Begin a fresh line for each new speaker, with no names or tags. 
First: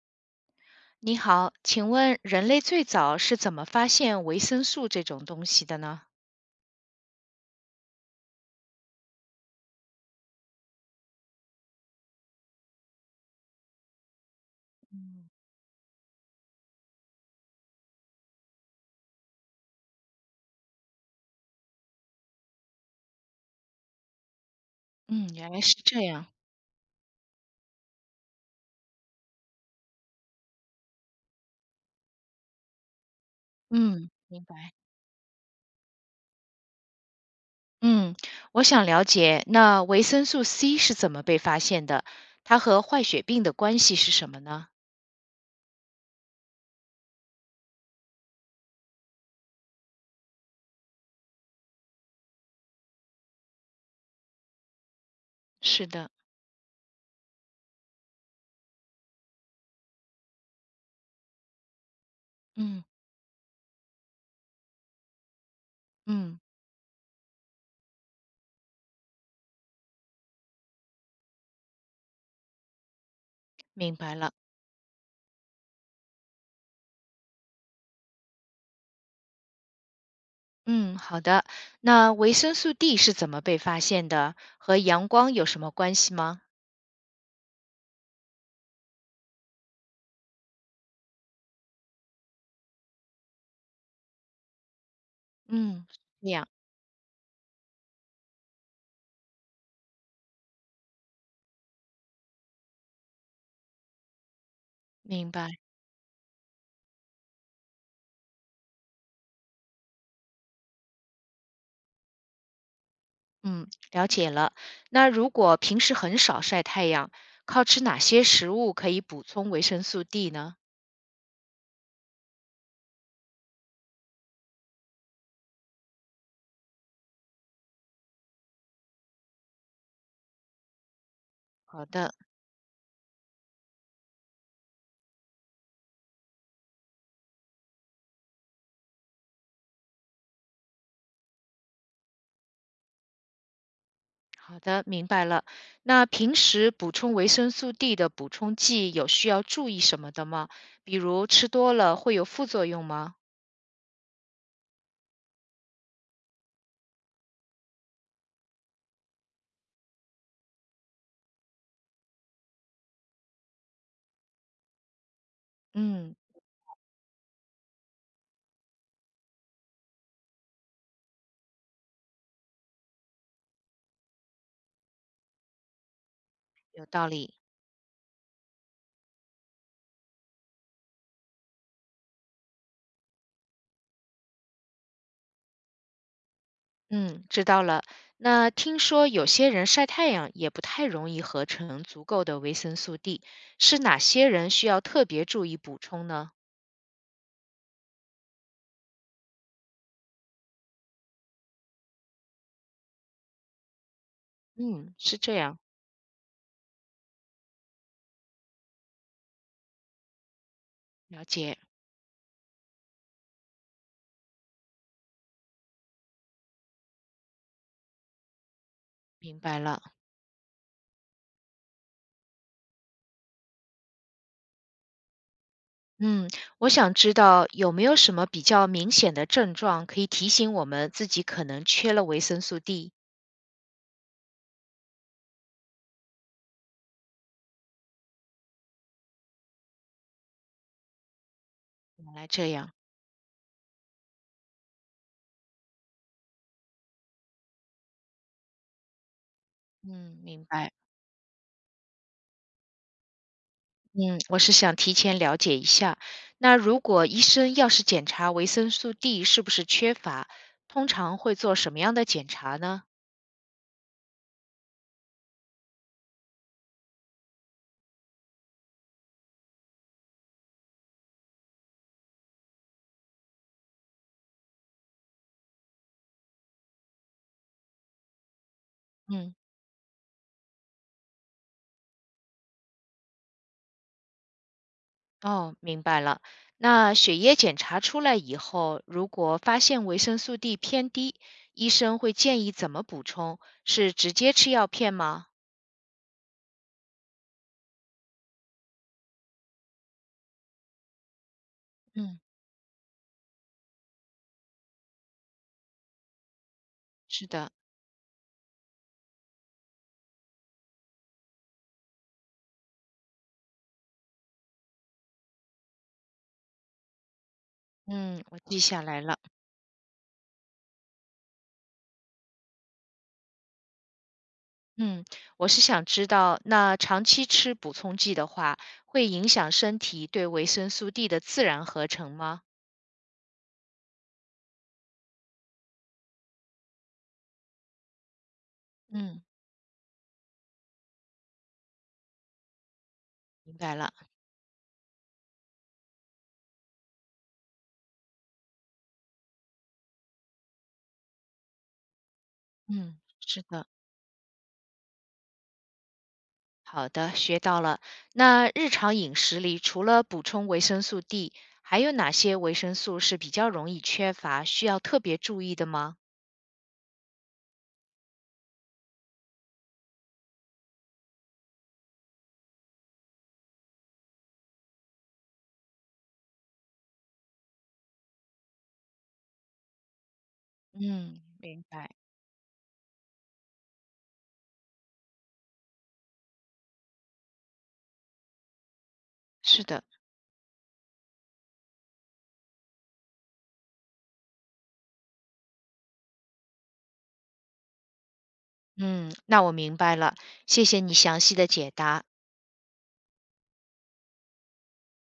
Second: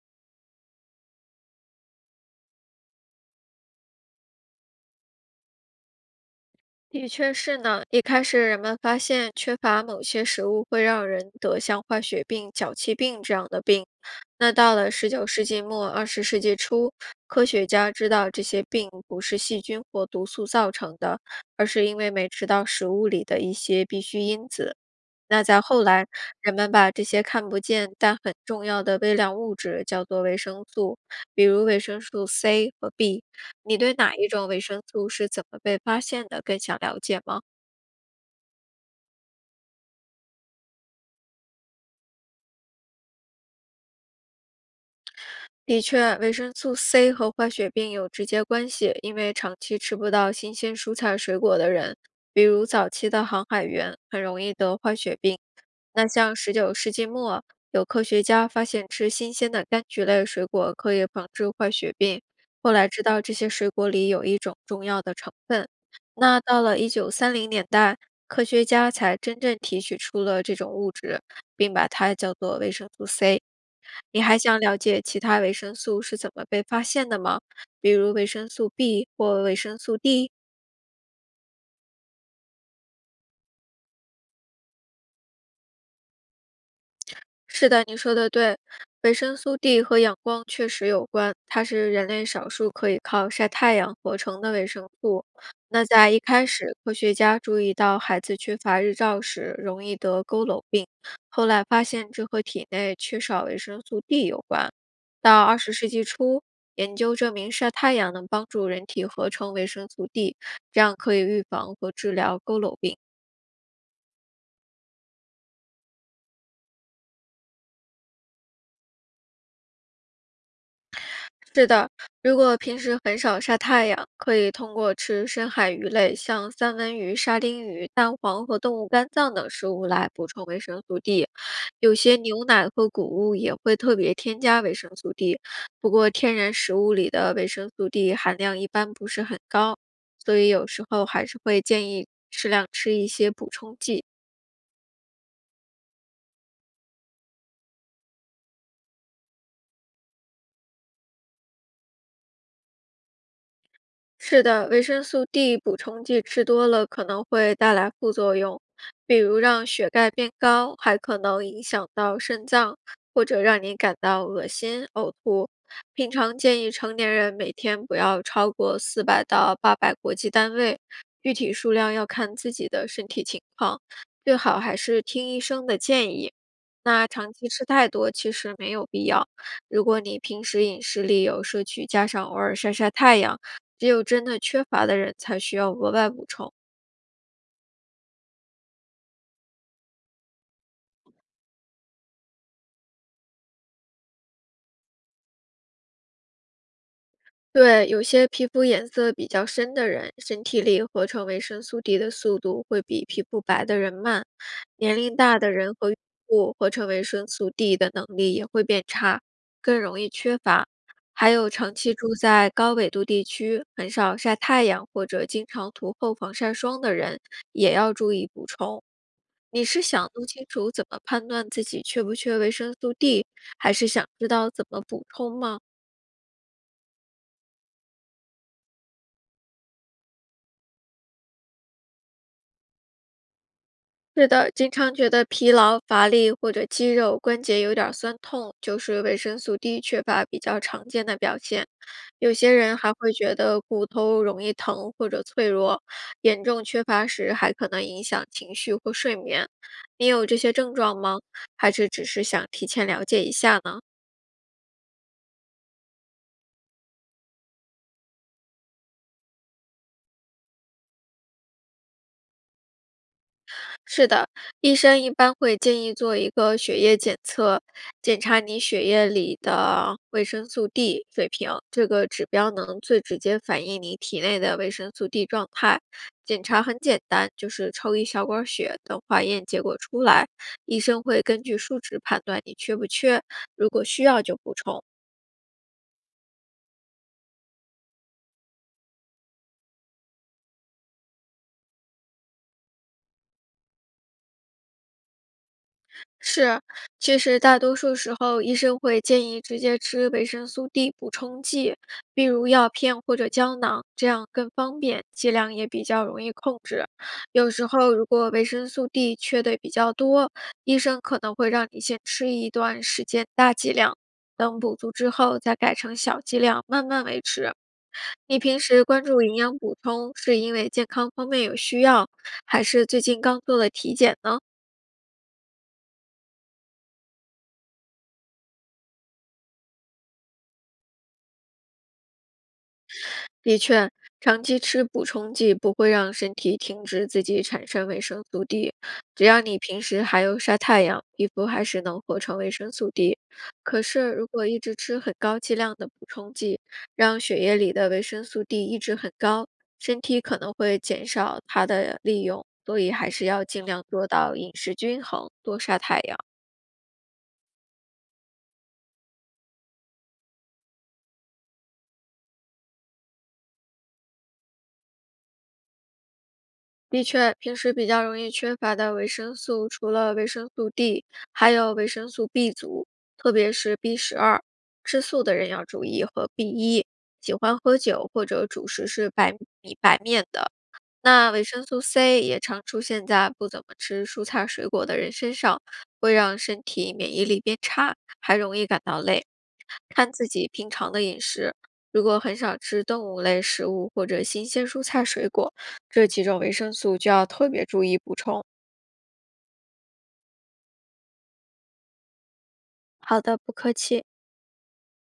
你好，请问人类最早是怎么发现维生素这种东西的呢？
的确是呢，一开始人们发现缺乏某些食物会让人得像坏血病、脚气病这样的病。那到了十九
嗯，
世纪末、二十世纪初，科学家知道这些病不是细菌或毒素造成的，而是因为没吃到食物里的一些必需因子。
嗯，
那
原来
在
是
后
这
来，
样。
人们把这些看不见但很重要的微量物质叫做维生素，比如维生素 C 和 B。你对
嗯，
哪一
明
种维
白。
生素是怎么被发现的更想了解吗？
嗯，我想了解，那维生素 C 是怎么被发现的？它和坏血病的关系是什么呢？
的确，维生素 C 和坏血病有直接关系，因为长期吃不到新鲜蔬菜水果的人，比如早期的航海员，很容易得坏血病。
是
那
的，
像十九世纪末，有科学家发现吃新鲜的柑橘类水果可以防治坏血病，后
嗯
来知道这些水果里有一种重要的成分。
嗯，
那到了1930年代，科学家才真正提取出了这种物质，并把它叫做维生素 C。
明白
你
了。
还想了解其他维生素是怎么被发现的吗？比如维生素 B 或维生素 D？
嗯，好的。那维生素 D 是怎么被发现的？和阳光有什么关系吗？
是的，你说的对，维生素 D 和阳光确实有关，它是人类少数可以靠晒太阳合成的维生素。
嗯，
那
是
在一
这
开
样，
始，科学家注意到孩子缺乏日照时容易得佝偻病，后来发现这和体内缺少维生素 D 有关。
明
到
白。
二十世纪初，研究证明晒太阳能帮助人体合成维生素 D，这样可以预防和治疗佝偻病。
嗯，了解了。那如果平时很少晒太阳，靠吃哪些食物可以补充维生素 D 呢？
是的，如果平时很少晒太阳，可以通过吃深海鱼类，像三文鱼、沙丁鱼、蛋黄和动物肝脏等食物来补充维生素 D。
好
有
的，
些牛奶和谷物也会特别添加维生素 D，不过天然食物里的维生素 D 含量一般不是很高，所以有时候还是会建议适量吃一些补充剂。
好的，明白了。那平时补充维生素 D 的补充剂有需要注意什么的吗？比如吃多了会有副作用吗？
是的，维生素 D 补充剂吃多了可能会带来副作用，比如让血钙变高，还可能影响到肾脏，或者让你感到恶心、呕吐。平
嗯，
常建议成年人每天不要超过400到800国际单位，具体数量要看自己的身体情况，最好还是听医生的建议。
有
那
道
长
理。
期吃太多其实没有必要。如果你平时饮食里有摄取，加上偶尔晒晒太阳。只有真的缺乏的人才需要额外补充。
嗯，知道了。那听说有些人晒太阳也不太容易合成足够的维生素 D，是哪些人需要特别注意补充呢？
对，有些皮肤颜色比较深的人，身体里合成维生素 D 的速度会比皮肤白的人慢。
嗯，
年
是
龄
这
大的
样。
人和孕妇合成维生素 D 的能力也会变差，更容易缺乏。
了
还有
解，
长期住在高纬度地区，很少晒太阳或者经常涂厚防晒霜的人，也要注意补充。
明白
你
了。
是想弄清楚怎么判断自己缺不缺维生素 D，还是想知道怎么补充吗？
嗯，我想知道有没有什么比较明显的症状可以提醒我们自己可能缺了维生素 D？
是的，经常觉得疲劳、乏力或者肌肉、关节有点儿酸痛，就是维生素 D 缺乏比较常见的表现。
原来
有
这
些
样，
人还会觉得骨头容易疼或者脆弱，严重缺乏时还可能影响情绪或睡眠。你
嗯，
有这
明
些
白。
症状吗？还是只是想提前了解一下呢？
嗯，我是想提前了解一下。那如果医生要是检查维生素 D 是不是缺乏，通常会做什么样的检查呢？
是的，医生一般会建议做一个血液检测，检查你血液里的维生素 D 水平，这个指标能最直接反映你体内的维生素 D 状态。检查很简单，就是抽一小管血，等化
嗯。
验结果出来，医生会根据数值判断你缺不缺，如果需要就补充。
哦，明白了。那血液检查出来以后，如果发现维生素 D 偏低，医生会建议怎么补充？是直接吃药片吗？
是，其实大多数时候，医生会建议直接吃维生素 D 补充剂，
嗯，
比如药片或者胶囊，这样更方便，剂量也比较容易控制。
是
有
的，
时候，如果维生素 D 缺的比较多，医生可能会让你先吃一段时间大剂量，等补足之后再改成小剂量，慢慢维持。
嗯，我
你平
记下
时
来
关
了。
注营养补充，是因为健康方面有需要，还是最近刚做了体检呢？
嗯，我是想知道，那长期吃补充剂的话，会影响身体对维生素 D 的自然合成吗？
的确，长期吃补充剂不会让身体停止自己产生维生素 D，
嗯，
只要你平时还有晒太阳，皮肤还是能合成维生素 D。
明白
可
了。
是，如果一直吃很高剂量的补充剂，让血液里的维生素 D 一直很高，身体可能会减少它的利用，所以
嗯，
还是
是
要尽
的。
量做到饮食均衡，多晒太阳。
好的，学到了。那日常饮食里，除了补充维生素 D，还有哪些维生素是比较容易缺乏，需要特别注意的吗？
的确，平时比较容易缺乏的维生素，除了维生素 D，还有维生素 B 族，特别是 B 12。吃素的人要注意和 B 一。喜欢喝酒或者主食是白米白面的，
嗯，
那维
明
生素
白。
C 也常出现在不怎么吃蔬菜水果的人身上，会让身体免疫力变差，还容易感到累。
是的。
看自己平常的饮食，如果很少吃动物类食物或者新鲜蔬菜水果，这几种维生素就要特别注意补充。
嗯，那我明白了，谢谢你详细的解答。
好的，不客气。